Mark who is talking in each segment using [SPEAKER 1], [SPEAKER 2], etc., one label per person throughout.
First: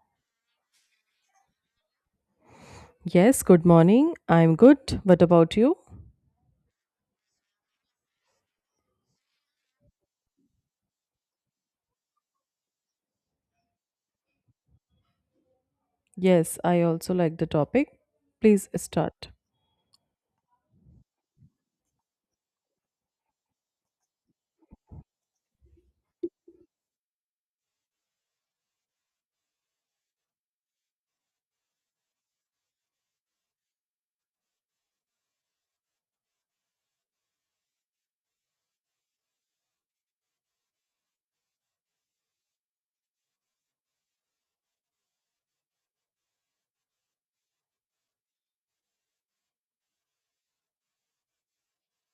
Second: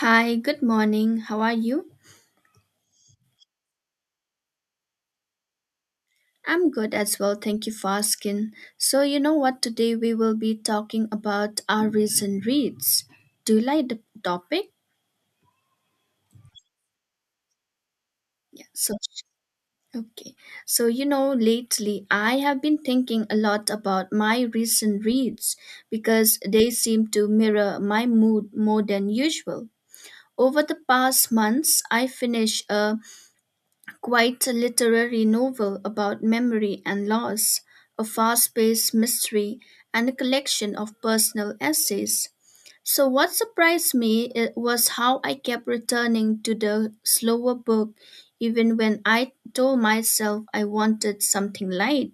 [SPEAKER 1] Hi, good morning. How are you?
[SPEAKER 2] Yes, good morning. I'm good. What about you?
[SPEAKER 1] I'm good as well. Thank you for asking. So, you know what? Today we will be talking about our recent reads. Do you like the topic?
[SPEAKER 2] Yes, I also like the topic.
[SPEAKER 1] Yeah,
[SPEAKER 2] Please
[SPEAKER 1] so
[SPEAKER 2] start.
[SPEAKER 1] okay. So, you know, lately I have been thinking a lot about my recent reads because they seem to mirror my mood more than usual. Over the past months, I finished a quite a literary novel about memory and loss, a fast paced mystery, and a collection of personal essays. So, what surprised me it was how I kept returning to the slower book even when I told myself I wanted something light.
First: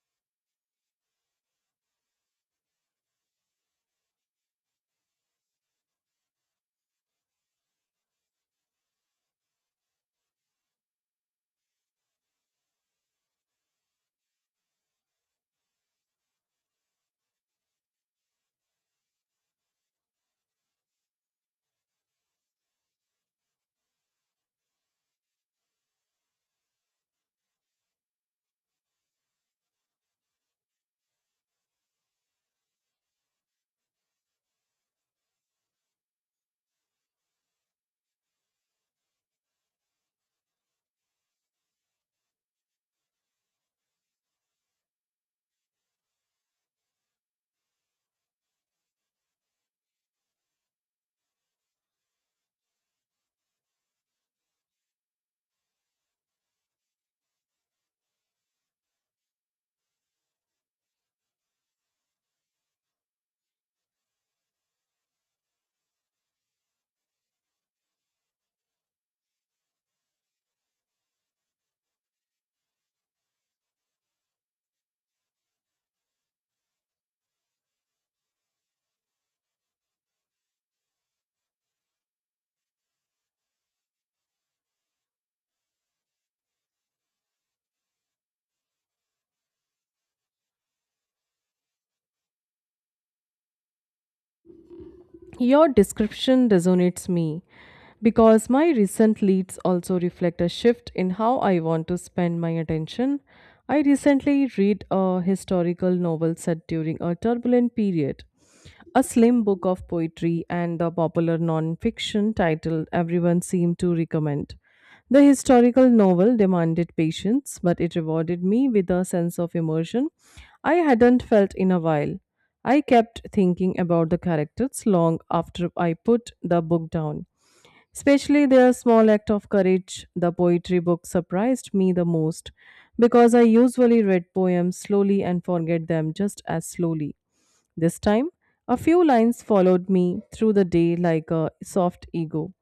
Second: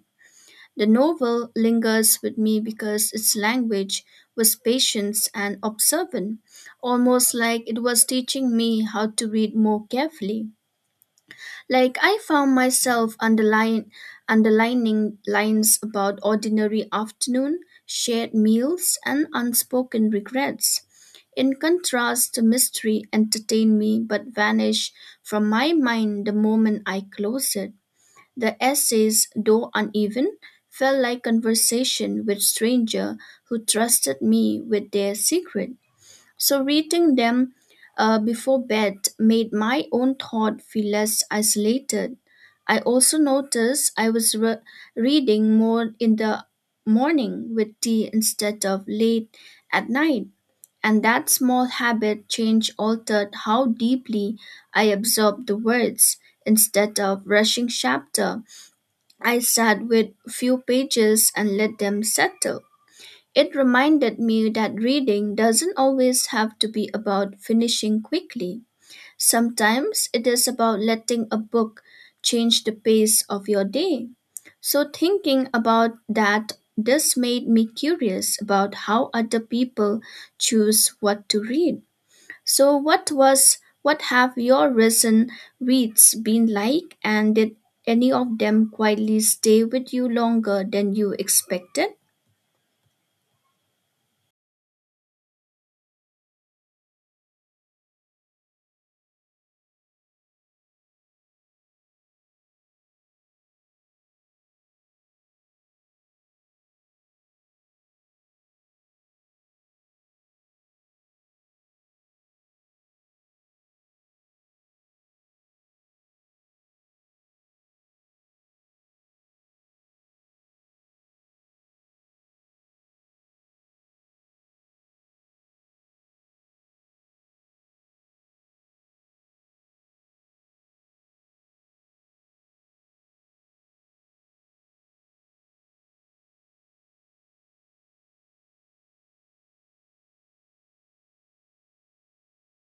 [SPEAKER 1] The novel lingers with me because its language was patient and observant, almost like it was teaching me how to read more carefully. Like I found myself underlining lines about ordinary afternoon, shared meals, and unspoken regrets. In contrast, the mystery entertained me but vanished from my mind the moment I closed it. The essays, though uneven, felt like conversation with stranger who trusted me with their secret. So reading them before bed made my own thought feel less isolated. I also noticed I was reading more in the morning with tea instead of late at night. And that small habit change altered how deeply I absorbed the words. Instead of rushing chapter, I sat with few pages and let them settle. It reminded me that reading doesn't always have to be about finishing quickly. Sometimes it is about letting a book change the pace of your day. So, thinking about that, this made me curious about how other people choose what to read. So, what have your recent reads been like, and did any of them quietly stay with you longer than you expected?
[SPEAKER 2] Your description resonates me because my recent leads also reflect a shift in how I want to spend my attention. I recently read a historical novel set during a turbulent period, a slim book of poetry, and the popular non-fiction title everyone seemed to recommend. The historical novel demanded patience, but it rewarded me with a sense of immersion I hadn't felt in a while. I kept thinking about the characters long after I put the book down, especially their small act of courage. The poetry book surprised me the most because I usually read poems slowly and forget them just as slowly. This time, a few lines followed me through the day like a soft ego.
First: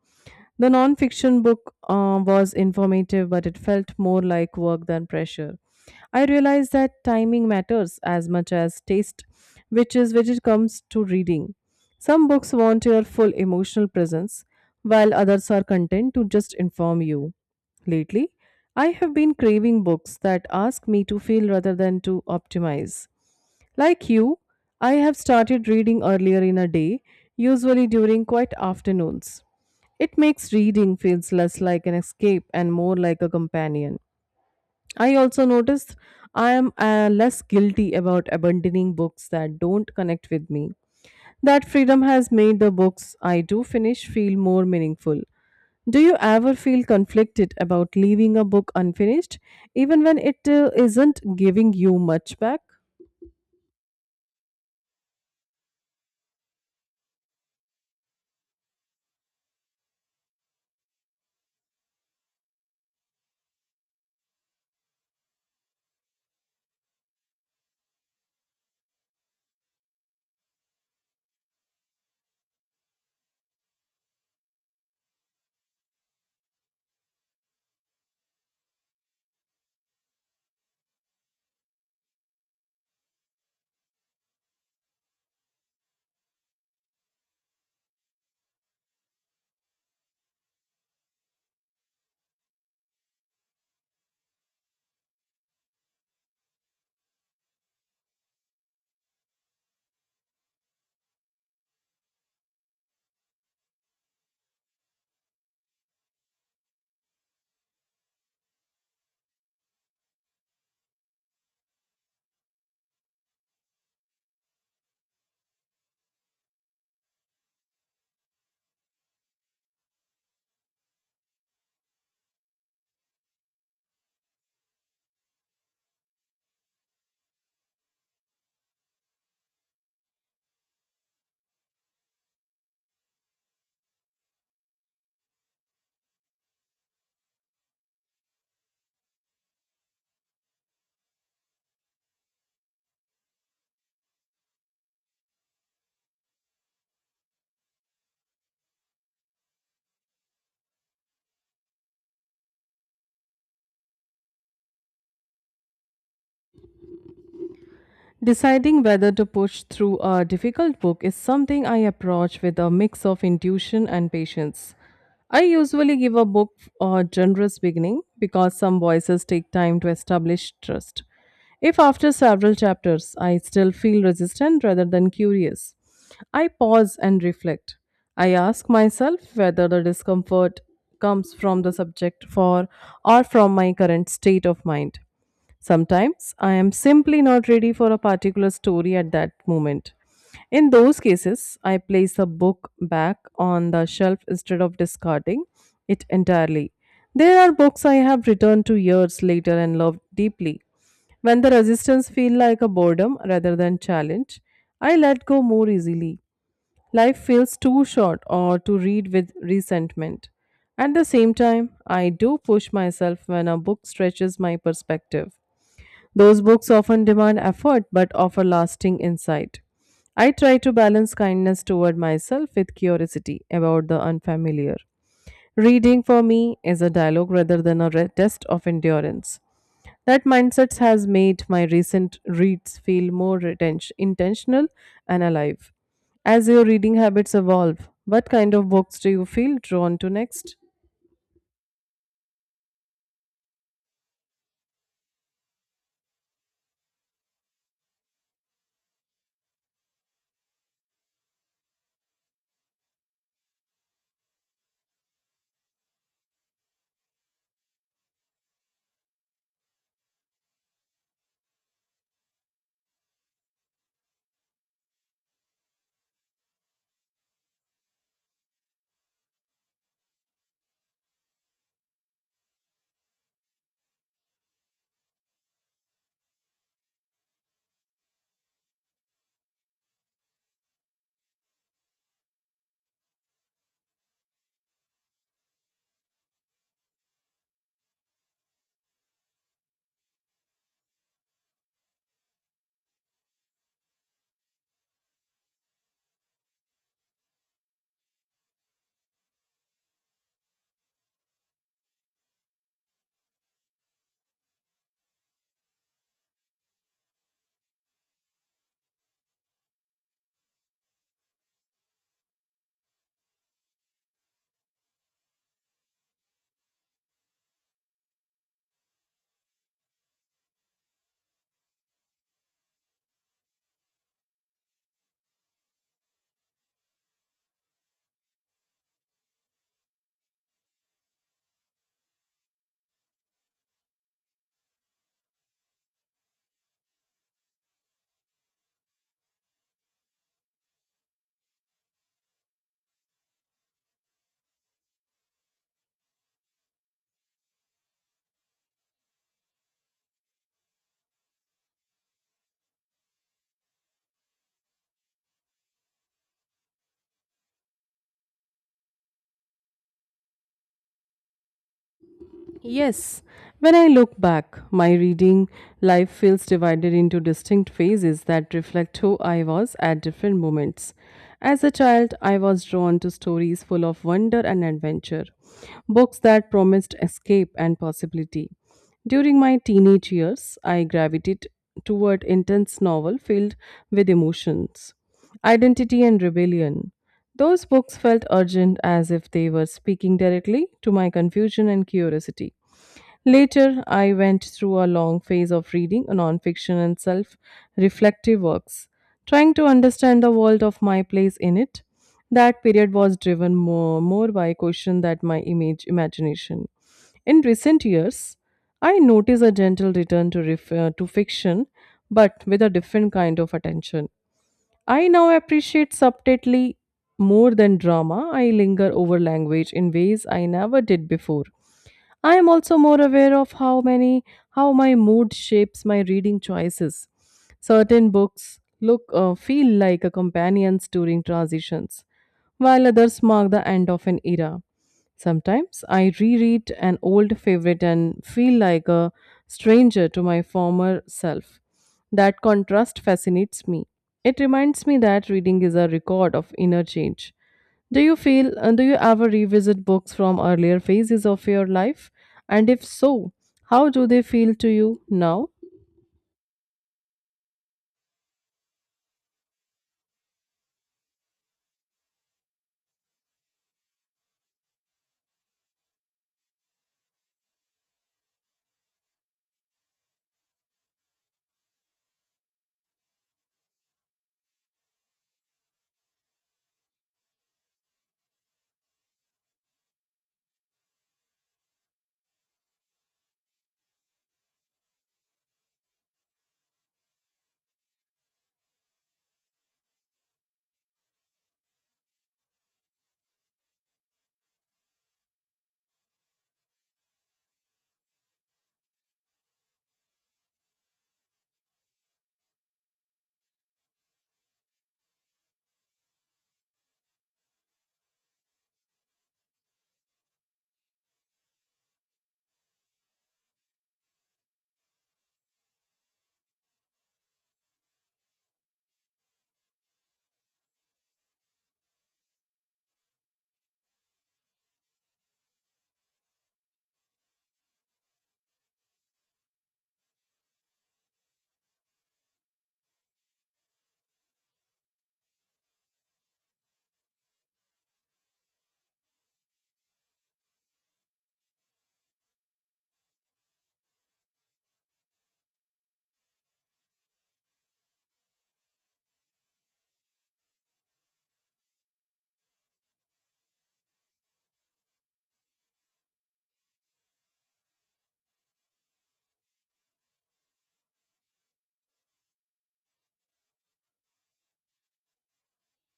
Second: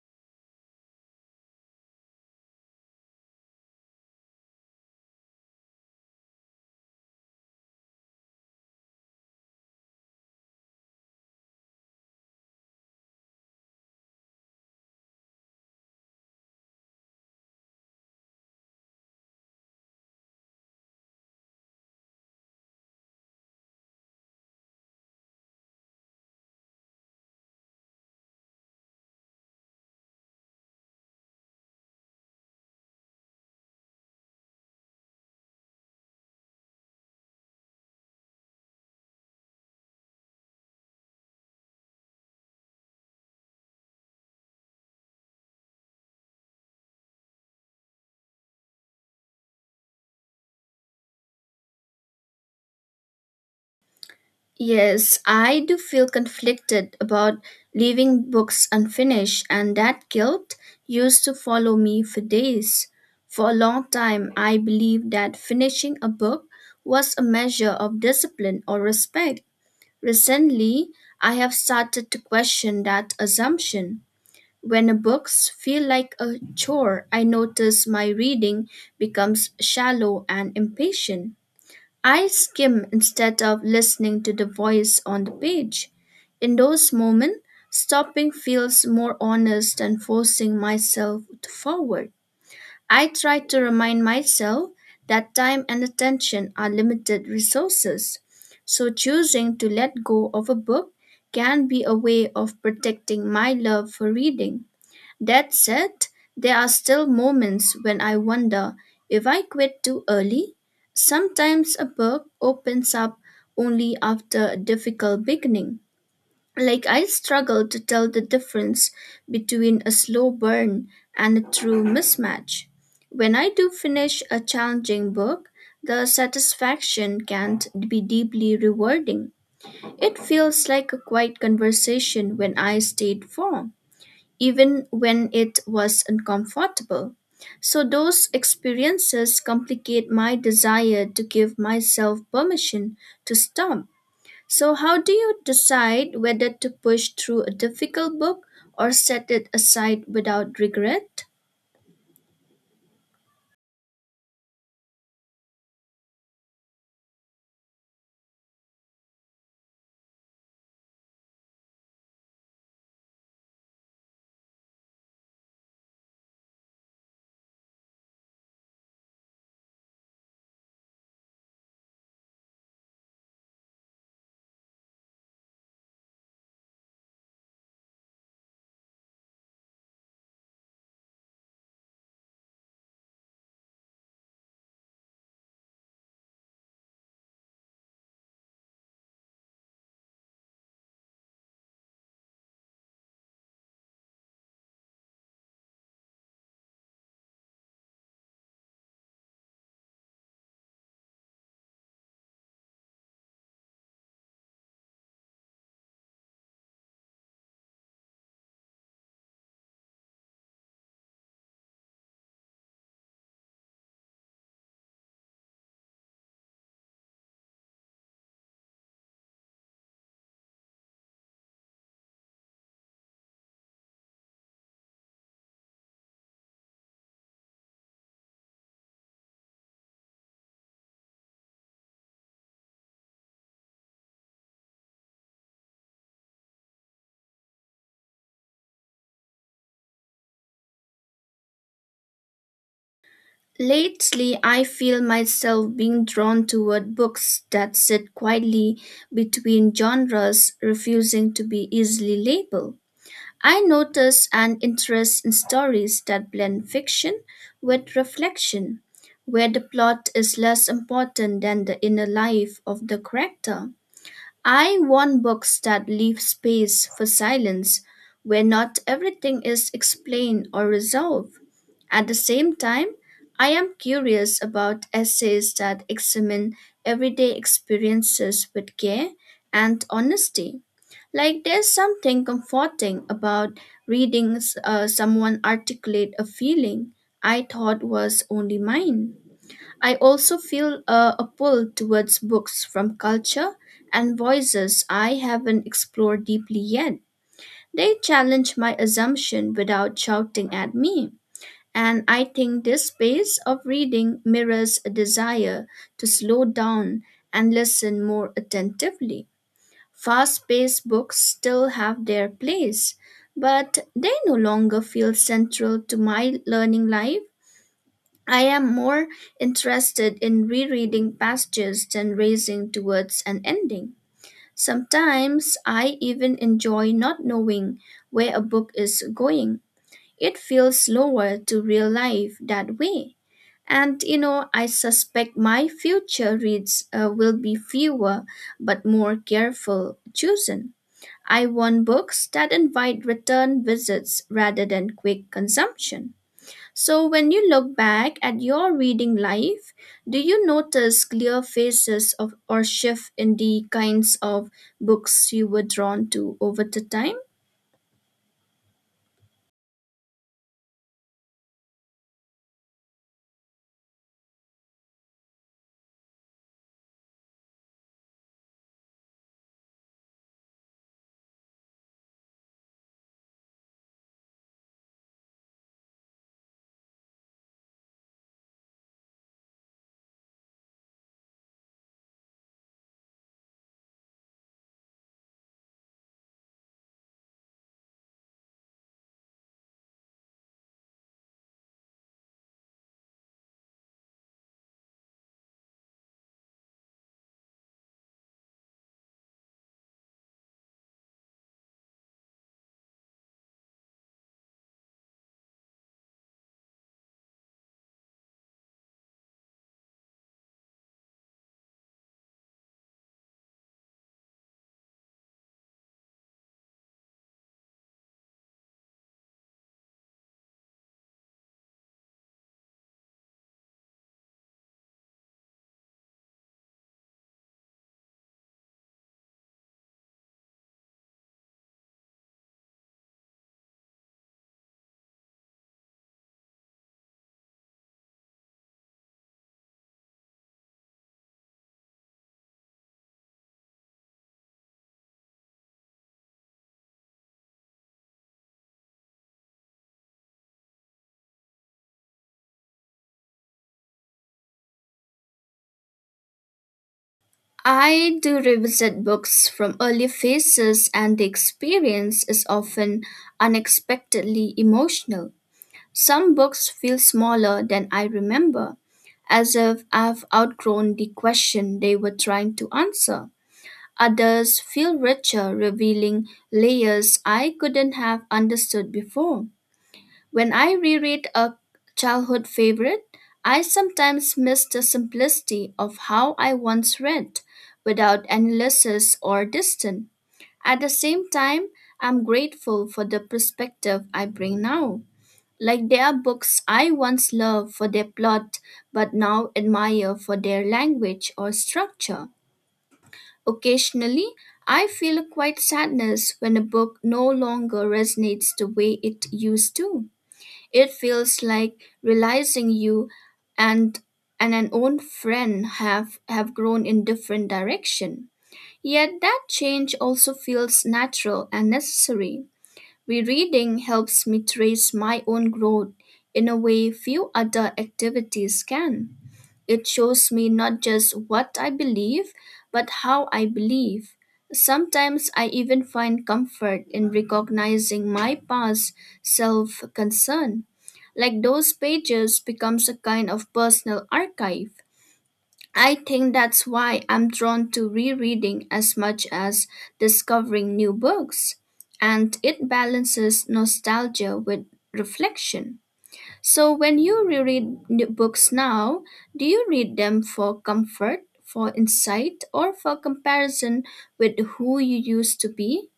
[SPEAKER 2] The non-fiction book was informative, but it felt more like work than pressure. I realized that timing matters as much as taste, which is which it comes to reading. Some books want your full emotional presence, while others are content to just inform you. Lately, I have been craving books that ask me to feel rather than to optimize. Like you, I have started reading earlier in a day, usually during quiet afternoons. It makes reading feels less like an escape and more like a companion. I also noticed I am less guilty about abandoning books that don't connect with me. That freedom has made the books I do finish feel more meaningful. Do you ever feel conflicted about leaving a book unfinished, even when it isn't giving you much back?
[SPEAKER 1] Yes, I do feel conflicted about leaving books unfinished, and that guilt used to follow me for days. For a long time, I believed that finishing a book was a measure of discipline or respect. Recently, I have started to question that assumption. When a books feel like a chore, I notice my reading becomes shallow and impatient. I skim instead of listening to the voice on the page. In those moments, stopping feels more honest than forcing myself to forward. I try to remind myself that time and attention are limited resources, so choosing to let go of a book can be a way of protecting my love for reading. That said, there are still moments when I wonder if I quit too early. Sometimes a book opens up only after a difficult beginning. Like I struggle to tell the difference between a slow burn and a true mismatch. When I do finish a challenging book, the satisfaction can't be deeply rewarding. It feels like a quiet conversation when I stayed for even when it was uncomfortable. So, those experiences complicate my desire to give myself permission to stop. So, how do you decide whether to push through a difficult book or set it aside without regret?
[SPEAKER 2] Deciding whether to push through a difficult book is something I approach with a mix of intuition and patience. I usually give a book a generous beginning because some voices take time to establish trust. If after several chapters I still feel resistant rather than curious, I pause and reflect. I ask myself whether the discomfort comes from the subject for or from my current state of mind. Sometimes I am simply not ready for a particular story at that moment. In those cases, I place a book back on the shelf instead of discarding it entirely. There are books I have returned to years later and loved deeply. When the resistance feels like a boredom rather than challenge, I let go more easily. Life feels too short or to read with resentment. At the same time, I do push myself when a book stretches my perspective. Those books often demand effort but offer lasting insight. I try to balance kindness toward myself with curiosity about the unfamiliar. Reading for me is a dialogue rather than a test of endurance. That mindset has made my recent reads feel more intentional and alive. As your reading habits evolve, what kind of books do you feel drawn to next?
[SPEAKER 1] Lately, I feel myself being drawn toward books that sit quietly between genres, refusing to be easily labeled. I noticed an interest in stories that blend fiction with reflection, where the plot is less important than the inner life of the character. I want books that leave space for silence, where not everything is explained or resolved. At the same time, I am curious about essays that examine everyday experiences with care and honesty. Like there's something comforting about reading someone articulate a feeling I thought was only mine. I also feel a pull towards books from culture and voices I haven't explored deeply yet. They challenge my assumption without shouting at me. And I think this pace of reading mirrors a desire to slow down and listen more attentively. Fast paced books still have their place, but they no longer feel central to my learning life. I am more interested in rereading passages than racing towards an ending. Sometimes I even enjoy not knowing where a book is going. It feels slower to real life that way. And you know, I suspect my future reads will be fewer but more careful chosen. I want books that invite return visits rather than quick consumption. So, when you look back at your reading life, do you notice clear phases of or shift in the kinds of books you were drawn to over the time?
[SPEAKER 2] Yes, when I look back, my reading life feels divided into distinct phases that reflect who I was at different moments. As a child, I was drawn to stories full of wonder and adventure, books that promised escape and possibility. During my teenage years, I gravitated toward intense novel filled with emotions, identity and rebellion. Those books felt urgent as if they were speaking directly to my confusion and curiosity. Later, I went through a long phase of reading nonfiction and self reflective works, trying to understand the world of my place in it. That period was driven more by question than my image imagination. In recent years, I notice a gentle return to, to fiction, but with a different kind of attention. I now appreciate subtlety more than drama. I linger over language in ways I never did before. I am also more aware of how my mood shapes my reading choices. Certain books look feel like a companions during transitions, while others mark the end of an era. Sometimes I reread an old favorite and feel like a stranger to my former self. That contrast fascinates me. It reminds me that reading is a record of inner change. Do you feel uh, do you ever revisit books from earlier phases of your life? And if so, how do they feel to you now?
[SPEAKER 1] I do revisit books from early phases, and the experience is often unexpectedly emotional. Some books feel smaller than I remember, as if I've outgrown the question they were trying to answer. Others feel richer, revealing layers I couldn't have understood before. When I reread a childhood favorite, I sometimes miss the simplicity of how I once read, without analysis or distance. At the same time, I'm grateful for the perspective I bring now. Like there are books I once loved for their plot, but now admire for their language or structure. Occasionally, I feel a quiet sadness when a book no longer resonates the way it used to. It feels like realizing you and and an old friend have grown in different direction. Yet that change also feels natural and necessary. Rereading helps me trace my own growth in a way few other activities can. It shows me not just what I believe, but how I believe. Sometimes I even find comfort in recognizing my past self concern. Like those pages becomes a kind of personal archive. I think that's why I'm drawn to rereading as much as discovering new books, and it balances nostalgia with reflection. So, when you reread new books now, do you read them for comfort, for insight, or for comparison with who you used to be?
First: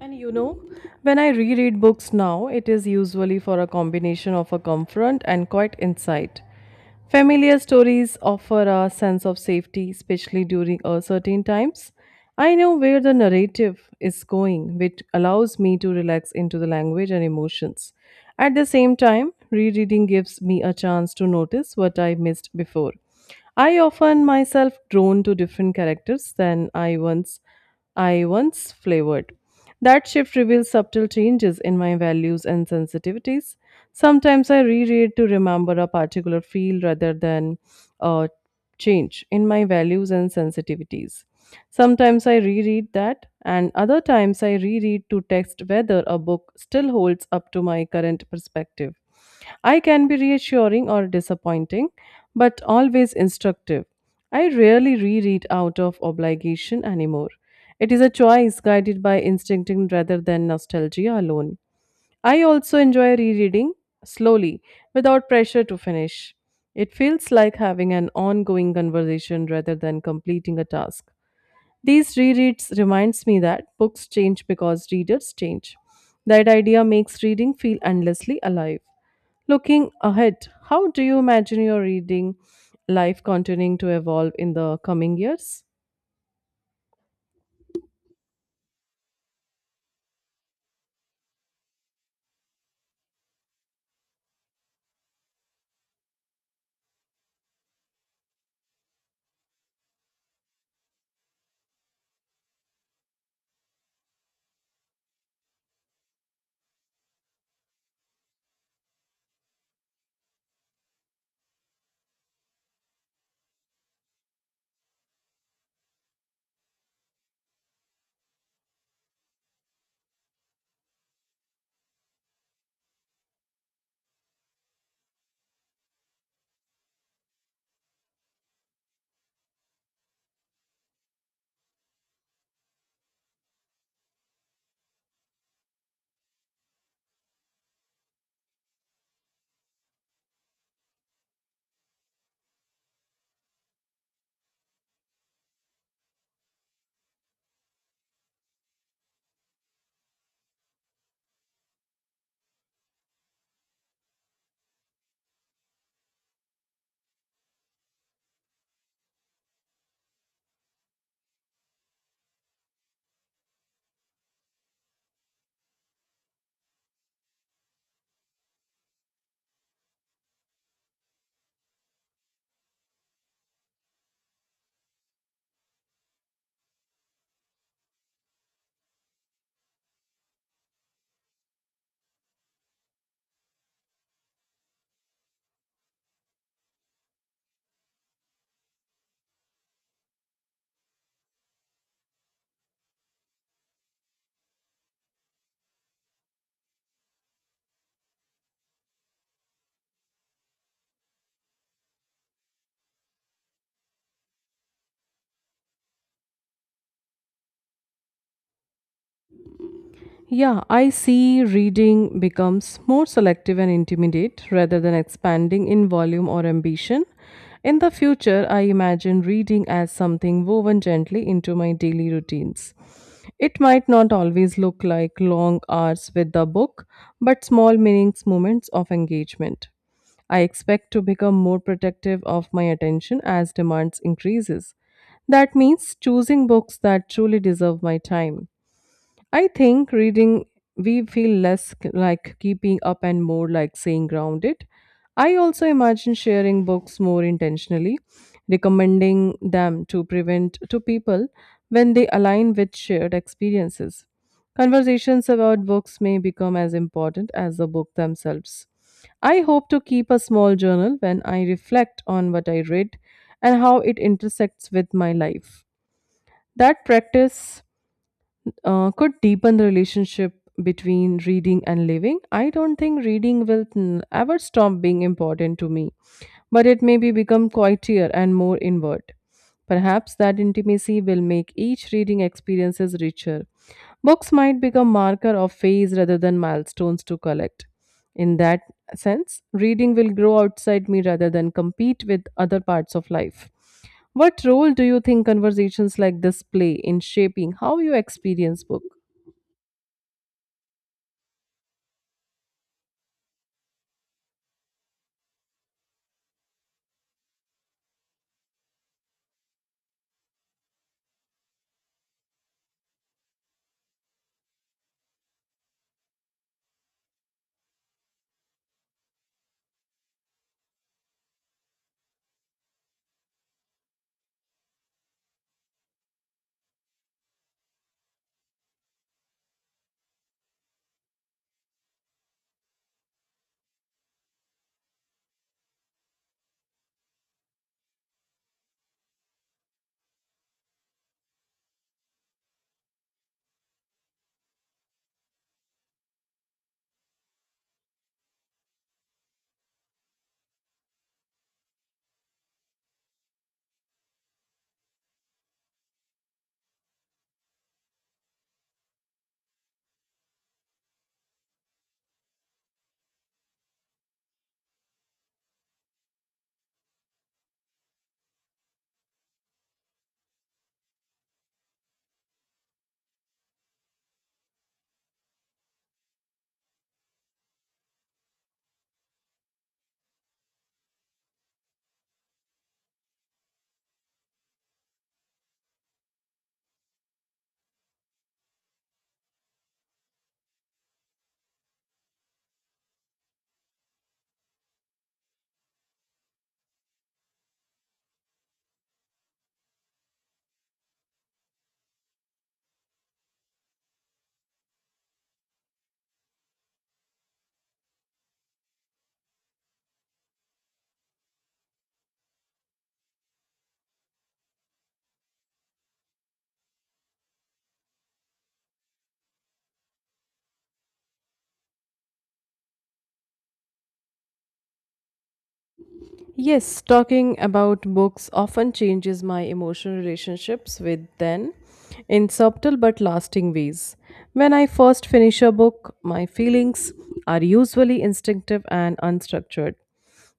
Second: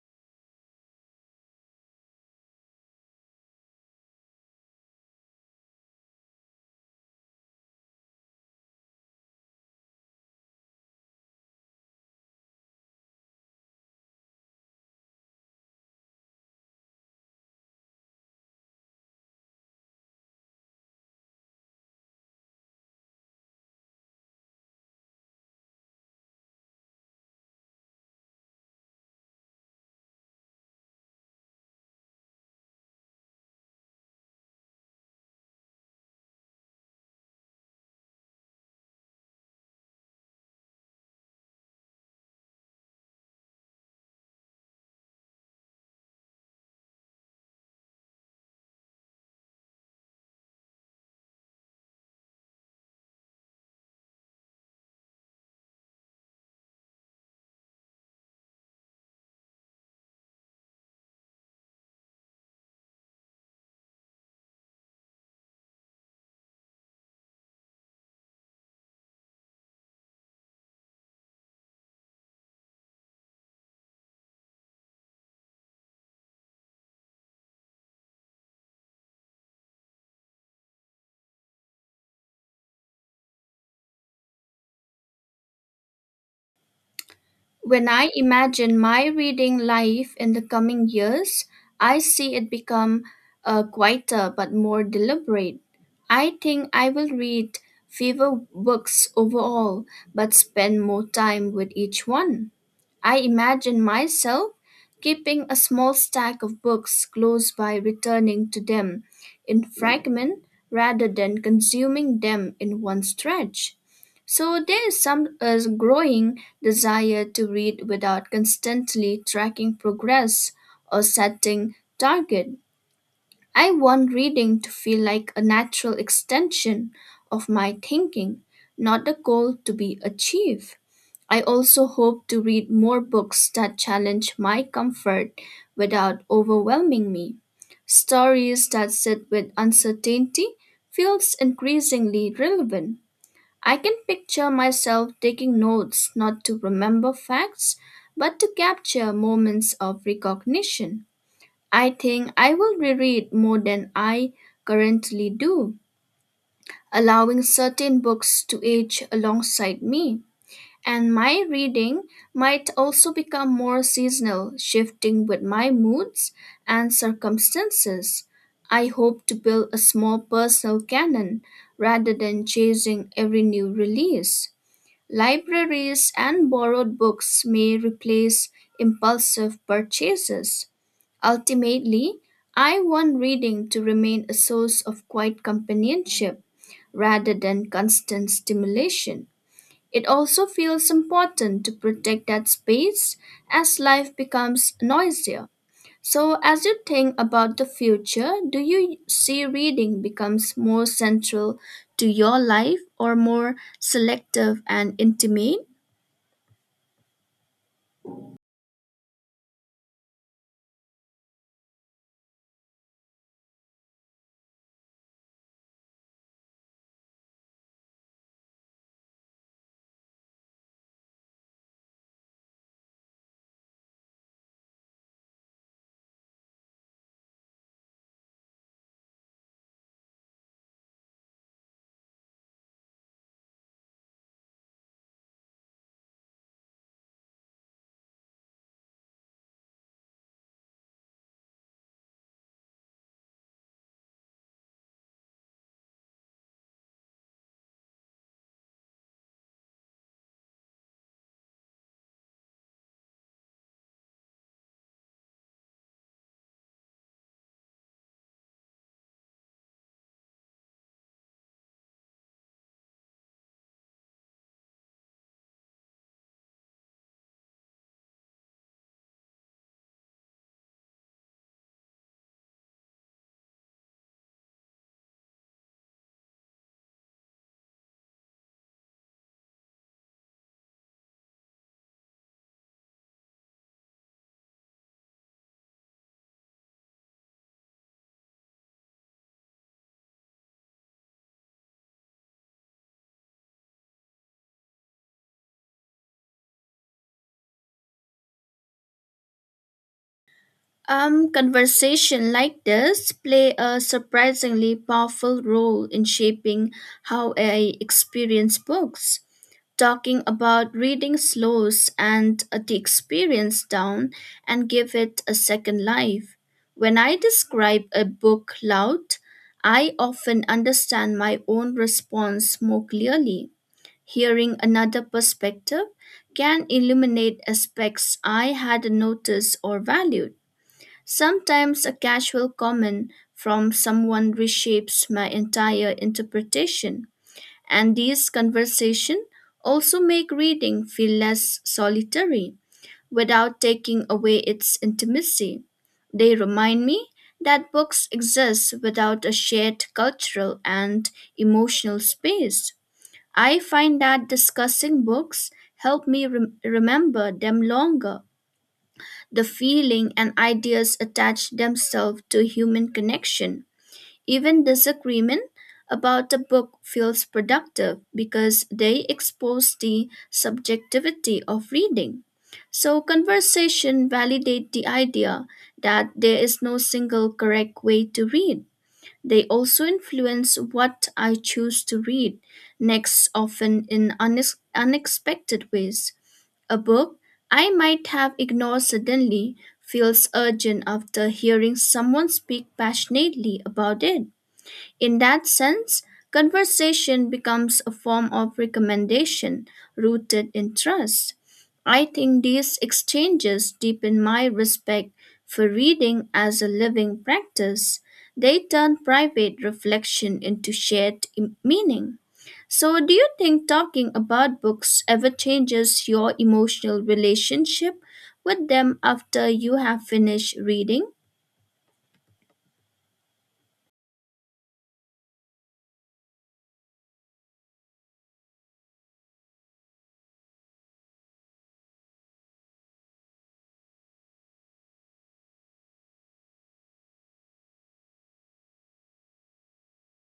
[SPEAKER 2] And you know, when I reread books now, it is usually for a combination of a comfort and quite insight. Familiar stories offer a sense of safety, especially during uncertain times. I know where the narrative is going, which allows me to relax into the language and emotions. At the same time, rereading gives me a chance to notice what I missed before. I often myself drawn to different characters than I once flavored. That shift reveals subtle changes in my values and sensitivities. Sometimes I reread to remember a particular feel rather than a change in my values and sensitivities. Sometimes I reread that, and other times I reread to text whether a book still holds up to my current perspective. I can be reassuring or disappointing, but always instructive. I rarely reread out of obligation anymore. It is a choice guided by instinct rather than nostalgia alone. I also enjoy rereading slowly without pressure to finish. It feels like having an ongoing conversation rather than completing a task. These rereads reminds me that books change because readers change. That idea makes reading feel endlessly alive. Looking ahead, how do you imagine your reading life continuing to evolve in the coming years?
[SPEAKER 1] When I imagine my reading life in the coming years, I see it become quieter but more deliberate. I think I will read fewer books overall but spend more time with each one. I imagine myself keeping a small stack of books close by returning to them in fragment rather than consuming them in one stretch. So there is some growing desire to read without constantly tracking progress or setting target. I want reading to feel like a natural extension of my thinking, not a goal to be achieved. I also hope to read more books that challenge my comfort without overwhelming me. Stories that sit with uncertainty feels increasingly relevant. I can picture myself taking notes not to remember facts, but to capture moments of recognition. I think I will reread more than I currently do, allowing certain books to age alongside me. And my reading might also become more seasonal, shifting with my moods and circumstances. I hope to build a small personal canon rather than chasing every new release. Libraries and borrowed books may replace impulsive purchases. Ultimately, I want reading to remain a source of quiet companionship rather than constant stimulation. It also feels important to protect that space as life becomes noisier. So, as you think about the future, do you see reading becomes more central to your life or more selective and intimate?
[SPEAKER 2] Yeah, I see reading becomes more selective and intimidate rather than expanding in volume or ambition. In the future, I imagine reading as something woven gently into my daily routines. It might not always look like long hours with the book, but small meanings moments of engagement. I expect to become more protective of my attention as demands increases. That means choosing books that truly deserve my time. I think reading, we feel less like keeping up and more like staying grounded. I also imagine sharing books more intentionally, recommending them to prevent to people when they align with shared experiences. Conversations about books may become as important as the book themselves. I hope to keep a small journal when I reflect on what I read and how it intersects with my life. That practice could deepen the relationship between reading and living. I don't think reading will ever stop being important to me but it may be become quieter and more inward. Perhaps that intimacy will make each reading experiences richer. Books might become marker of phase rather than milestones to collect. In that sense, reading will grow outside me rather than compete with other parts of life. What role do you think conversations like this play in shaping how you experience book?
[SPEAKER 1] Conversation like this play a surprisingly powerful role in shaping how I experience books. Talking about reading slows and the experience down and give it a second life. When I describe a book loud, I often understand my own response more clearly. Hearing another perspective can illuminate aspects I hadn't noticed or valued. Sometimes a casual comment from someone reshapes my entire interpretation, and these conversations also make reading feel less solitary without taking away its intimacy. They remind me that books exist without a shared cultural and emotional space. I find that discussing books help me remember them longer the feeling and ideas attach themselves to human connection. Even disagreement about a book feels productive because they expose the subjectivity of reading. So conversation validate the idea that there is no single correct way to read. They also influence what I choose to read next often in unexpected ways. A book I might have ignored suddenly feels urgent after hearing someone speak passionately about it. In that sense, conversation becomes a form of recommendation rooted in trust. I think these exchanges deepen my respect for reading as a living practice. They turn private reflection into shared meaning. So, do you think talking about books ever changes your emotional relationship with them after you have finished reading?
[SPEAKER 2] Yes, talking about books often changes my emotional relationships with them in subtle but lasting ways. When I first finish a book, my feelings are usually instinctive and unstructured.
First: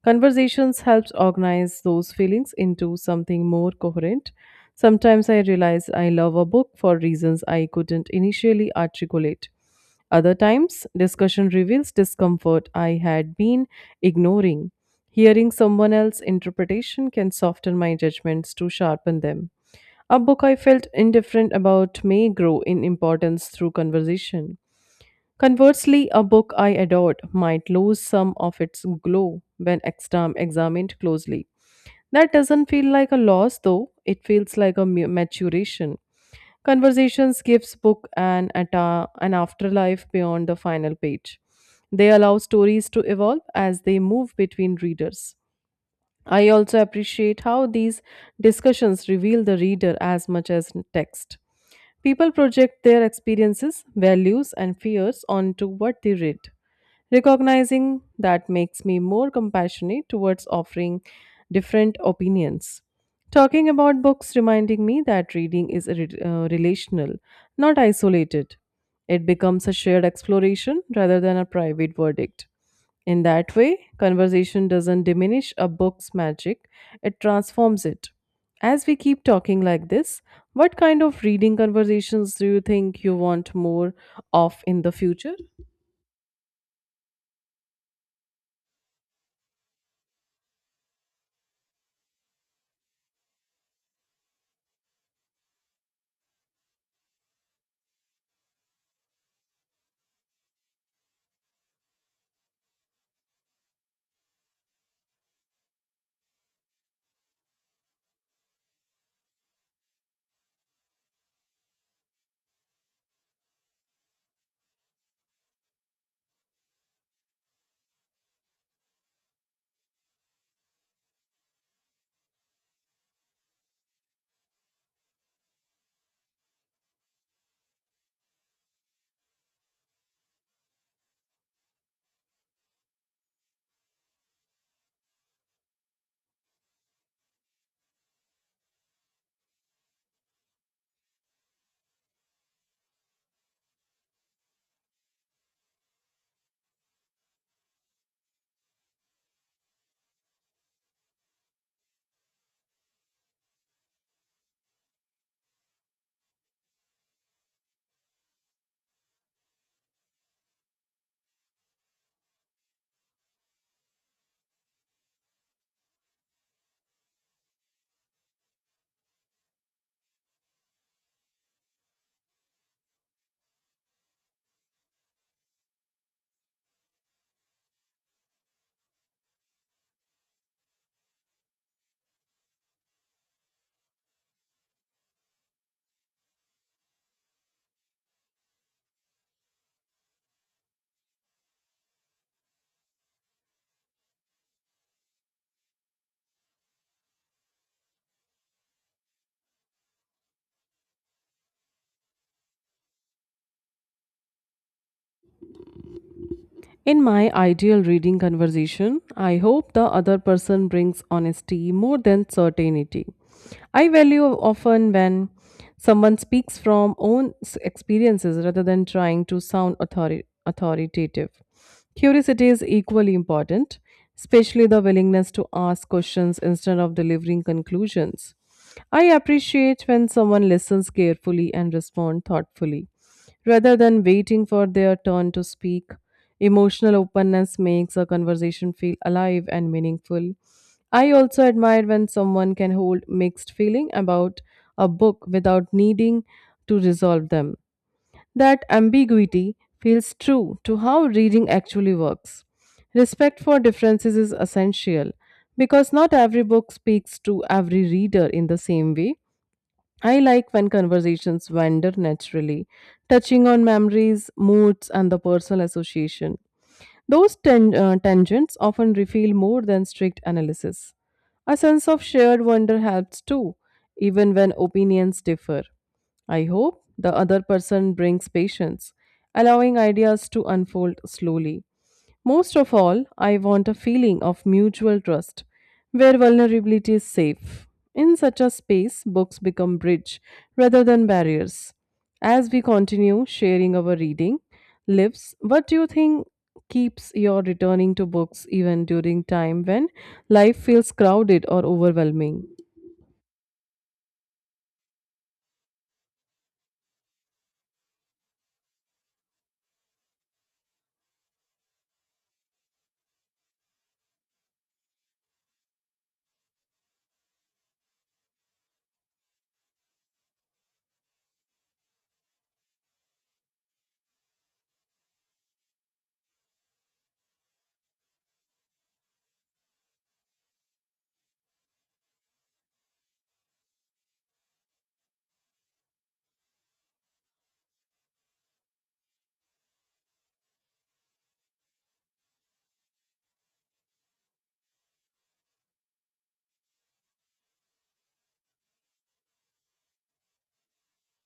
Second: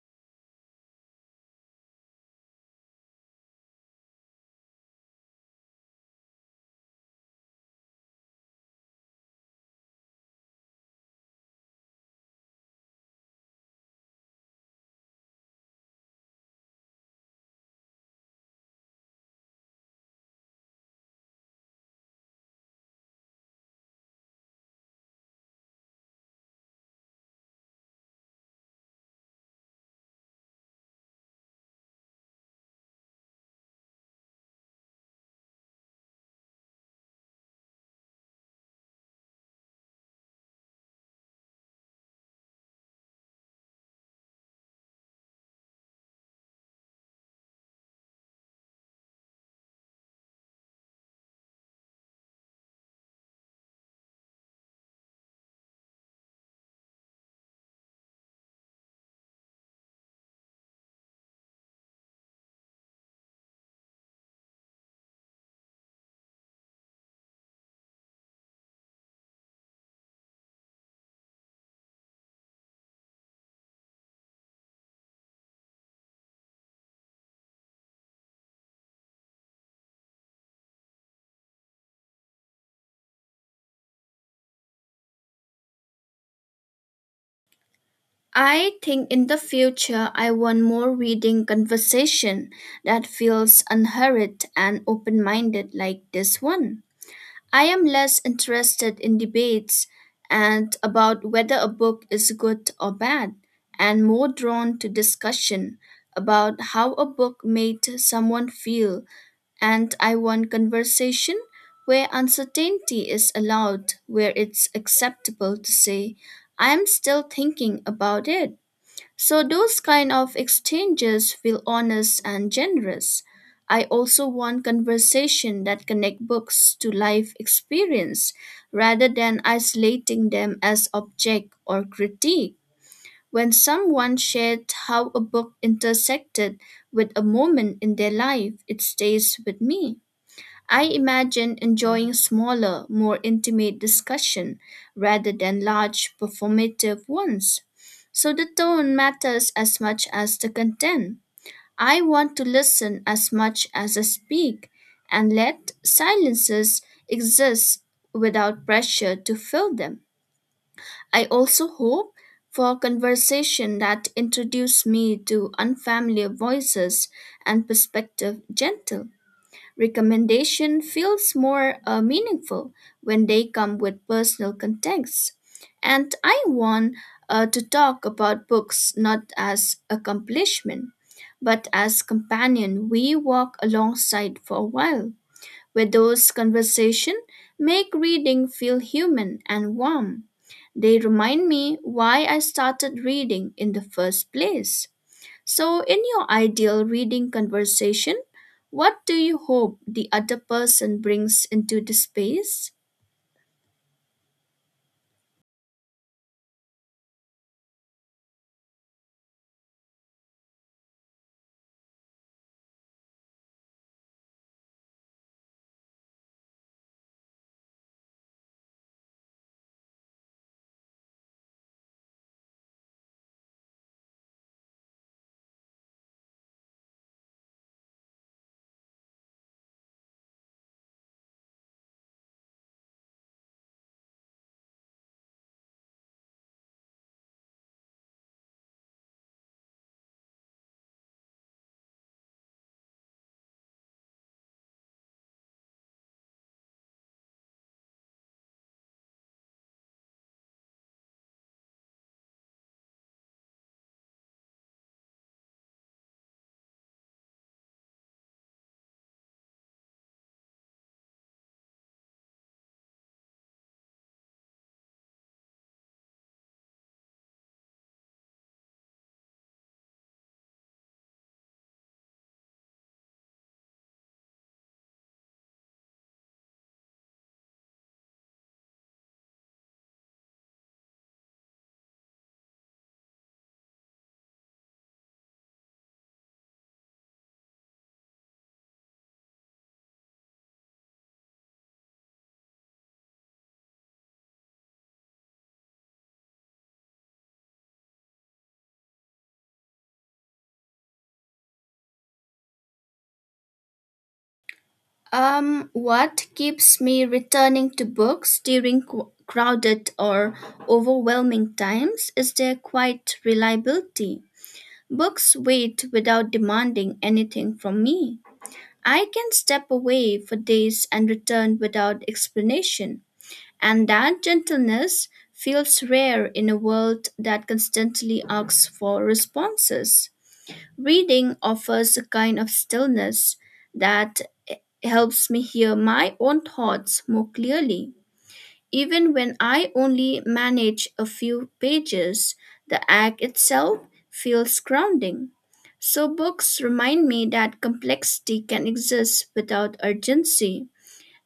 [SPEAKER 2] Conversations helps organize those feelings into something more coherent. Sometimes I realize I love a book for reasons I couldn't initially articulate. Other times, discussion reveals discomfort I had been ignoring. Hearing someone else's interpretation can soften my judgments to sharpen them. A book I felt indifferent about may grow in importance through conversation. Conversely, a book I adored might lose some of its glow when examined closely. That doesn't feel like a loss though, it feels like a maturation. Conversations gives book an afterlife beyond the final page. They allow stories to evolve as they move between readers. I also appreciate how these discussions reveal the reader as much as text. People project their experiences, values, and fears onto what they read. Recognizing that makes me more compassionate towards offering different opinions. Talking about books reminding me that reading is relational, not isolated. It becomes a shared exploration rather than a private verdict. In that way, conversation doesn't diminish a book's magic, it transforms it. As we keep talking like this, what kind of reading conversations do you think you want more of in the future?
[SPEAKER 1] I think in the future I want more reading conversation that feels unhurried and open-minded like this one. I am less interested in debates and about whether a book is good or bad and more drawn to discussion about how a book made someone feel. And I want conversation where uncertainty is allowed, where it's acceptable to say, I'm still thinking about it. So those kind of exchanges feel honest and generous. I also want conversation that connect books to life experience rather than isolating them as object or critique. When someone shared how a book intersected with a moment in their life, it stays with me. I imagine enjoying smaller, more intimate discussion rather than large performative ones. So the tone matters as much as the content. I want to listen as much as I speak and let silences exist without pressure to fill them. I also hope for conversation that introduce me to unfamiliar voices and perspective gentle. Recommendation feels more meaningful when they come with personal context. And I want to talk about books not as accomplishment, but as companion we walk alongside for a while. With those conversation make reading feel human and warm. They remind me why I started reading in the first place. So, in your ideal reading conversation, what do you hope the other person brings into the space?
[SPEAKER 2] In my ideal reading conversation, I hope the other person brings honesty more than certainty. I value often when someone speaks from experiences rather than trying to sound authoritative. Curiosity is equally important, especially the willingness to ask questions instead of delivering conclusions. I appreciate when someone listens carefully and responds thoughtfully. Rather than waiting for their turn to speak, emotional openness makes a conversation feel alive and meaningful. I also admire when someone can hold mixed feeling about a book without needing to resolve them. That ambiguity feels true to how reading actually works. Respect for differences is essential because not every book speaks to every reader in the same way. I like when conversations wander naturally, touching on memories, moods, and the personal association. Those tangents often reveal more than strict analysis. A sense of shared wonder helps too, even when opinions differ. I hope the other person brings patience, allowing ideas to unfold slowly. Most of all, I want a feeling of mutual trust where vulnerability is safe. In such a space, books become bridge rather than barriers. As we continue sharing our reading lives, what do you think keeps your returning to books even during time when life feels crowded or overwhelming?
[SPEAKER 1] What keeps me returning to books during crowded or overwhelming times is their quiet reliability. Books wait without demanding anything from me. I can step away for days and return without explanation. And that gentleness feels rare in a world that constantly asks for responses. Reading offers a kind of stillness that helps me hear my own thoughts more clearly. Even when I only manage a few pages, the act itself feels grounding. So, books remind me that complexity can exist without urgency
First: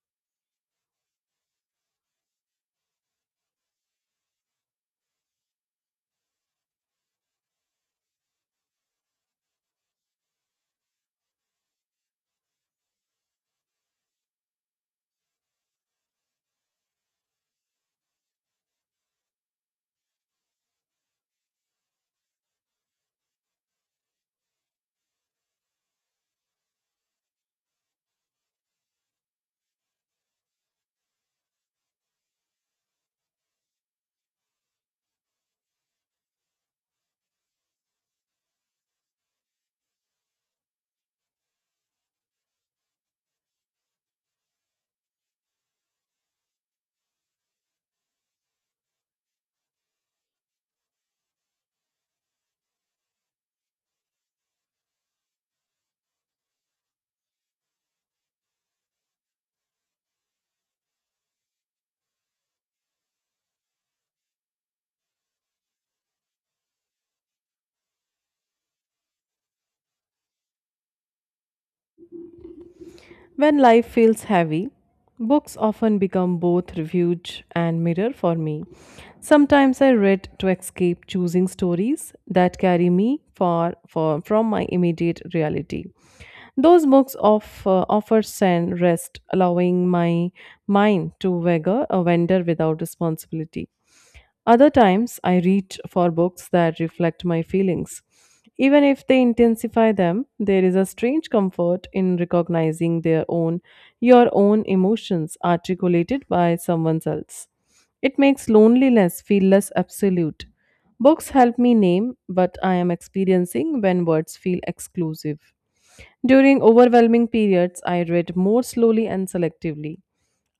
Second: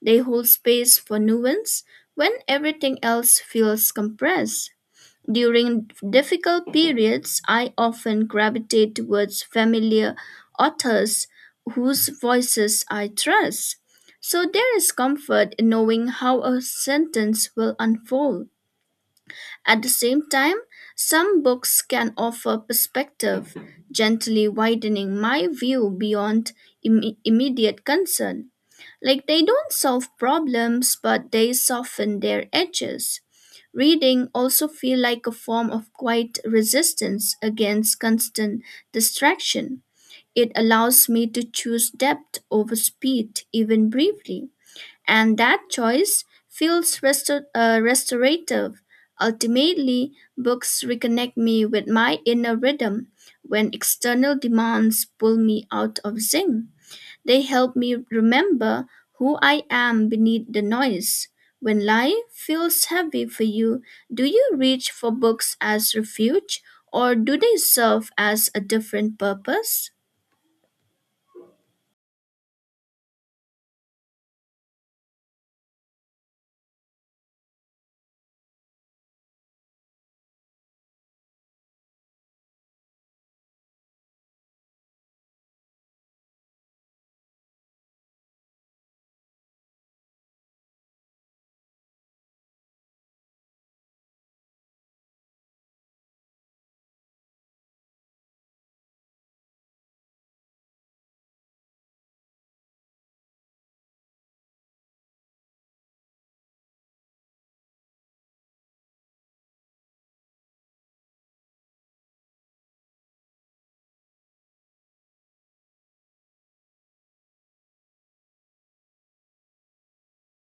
[SPEAKER 1] they hold space for nuance when everything else feels compressed. During difficult periods, I often gravitate towards familiar authors whose voices I trust. So there is comfort in knowing how a sentence will unfold. At the same time, some books can offer perspective, gently widening my view beyond immediate concern. Like they don't solve problems, but they soften their edges. Reading also feel like a form of quiet resistance against constant distraction. It allows me to choose depth over speed, even briefly and that choice feels restorative. Ultimately, books reconnect me with my inner rhythm when external demands pull me out of zinc. They help me remember who I am beneath the noise. When life feels heavy for you, do you reach for books as refuge or do they serve as a different purpose?
[SPEAKER 2] When life feels heavy, books often become both refuge and mirror for me. Sometimes I read to escape choosing stories that carry me far from my immediate reality. Those books offer zen rest, allowing my mind to wager a wander without responsibility. Other times, I reach for books that reflect my feelings. Even if they intensify them, there is a strange comfort in recognizing your own emotions articulated by someone else. It makes loneliness feel less absolute. Books help me name what I am experiencing when words feel exclusive. During overwhelming periods, I read more slowly and selectively.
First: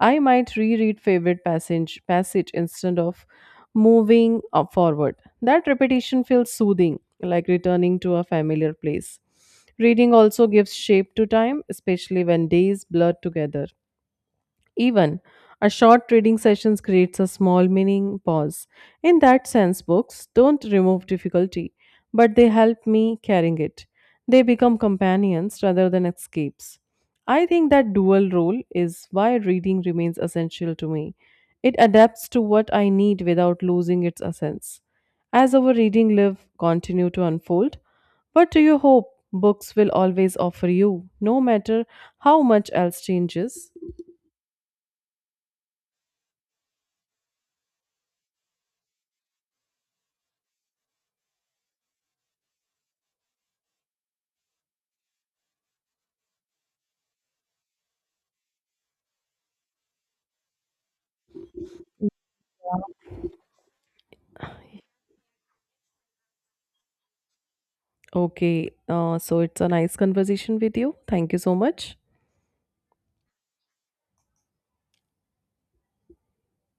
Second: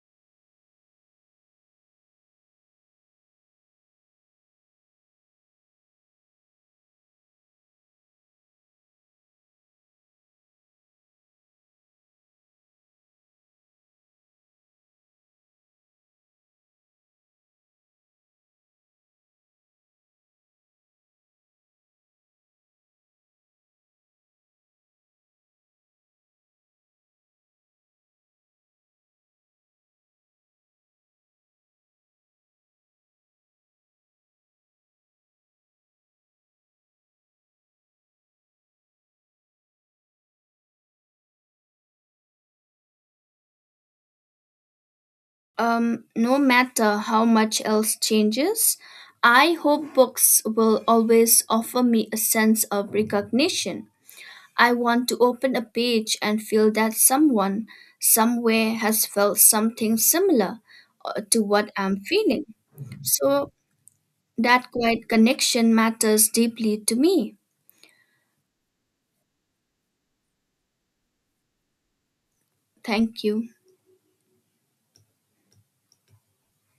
[SPEAKER 2] I might reread favorite passage instead of moving up forward. That repetition feels soothing, like returning to a familiar place. Reading also gives shape to time, especially when days blur together. Even a short reading session creates a small meaning pause. In that sense, books don't remove difficulty, but they help me carrying it. They become companions rather than escapes. I think that dual role is why reading remains essential to me. It adapts to what I need without losing its essence. As our reading live continue to unfold, what do you hope books will always offer you, no matter how much else changes?
[SPEAKER 1] No matter how much else changes, I hope books will always offer me a sense of recognition. I want to open a page and feel that someone, somewhere has felt something similar to what I'm feeling. So that quiet connection matters deeply to me.
[SPEAKER 2] Okay, so it's a nice conversation with you. Thank you so much.
[SPEAKER 1] Thank you.